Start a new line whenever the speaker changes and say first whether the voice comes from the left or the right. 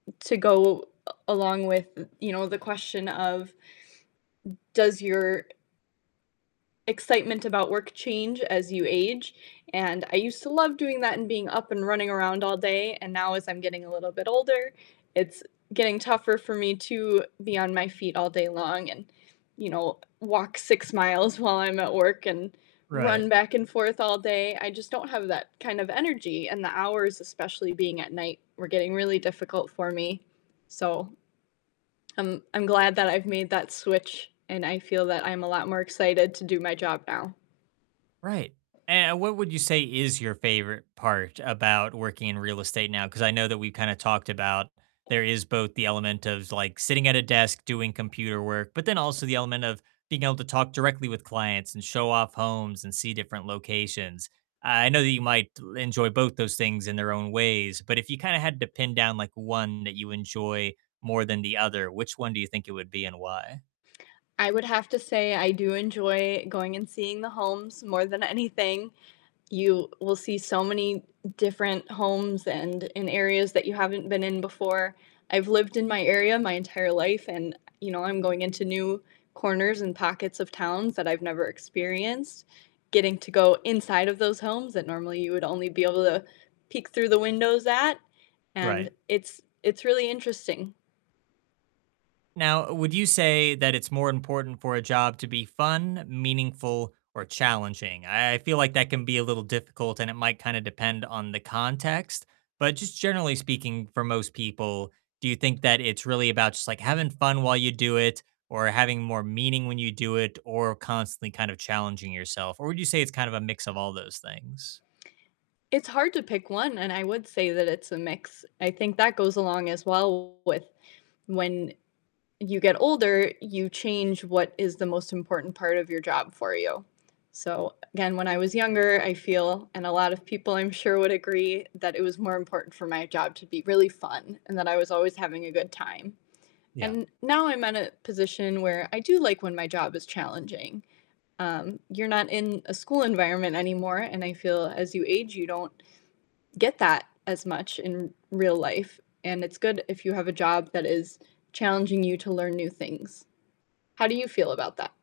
left: To go a along with, n you know, the question of does your excitement about work change as you age? And I used to love doing that and being up and running around all day, and now as I'm getting a little bit older, it's getting tougher for me to be on my feet all day long and, you know, walk 6 miles while I'm at work, and
right: Right.
left: run back and forth all day, I just don't have that kind of energy, and the hours, especially being at night, were getting really difficult for me. So I'm I'm glad that I've made that switch, and I feel that I'm a lot more excited to do my job now.
right: Right, and what would you say is your favorite part about working in real estate now? 'Cause I know that we kinda talked about there is both the element of, like, sitting at a desk doing computer work, but then also the element of being able to talk directly with clients, and show off homes, and see different locations. Uh, I know that you might enjoy both those things in their own ways, but if you kinda had to pin down, like, one that you enjoy more than the other, which one do you think it would be and why?
left: I would have to say I do enjoy going and seeing the homes more than anything. You will see so many different homes and in areas that you haven't been in before, I've lived in my area my entire life and, eh, you know, I'm going into new corners and pockets of towns that I've never experienced. Getting to go inside of those homes that normally you would only be able to peek through the windows at, and
right: Right.
left: it's it's really interesting.
right: Now, would you say that it's more important for a job to be fun, meaningful, or challenging? I I feel like that can be a little difficult, and it might kinda depend on the context, but just generally speaking for most people, do you think that it's really about just, like, having fun while you do it? Or having more meaning when you do it? Or constantly kind of challenging yourself? Or would you say it's kind of a mix of all those things?
left: It's hard to pick one, and I would say that it's a mix, I think that goes along as well with when you get older, you change what is the most important part of your job for you. So, again, when I was younger, I feel and a lot of people I'm sure would agree, that it was more important for my job to be really fun and that I was always having a good time.
right: Yeah.
left: And now I'm at a position where I do like when my job is challenging, um, you're not in a school environment anymore, and I feel as you age you don't get that as much in real life, and it's good if you have a job that is challenging you to learn new things. How do you feel about that?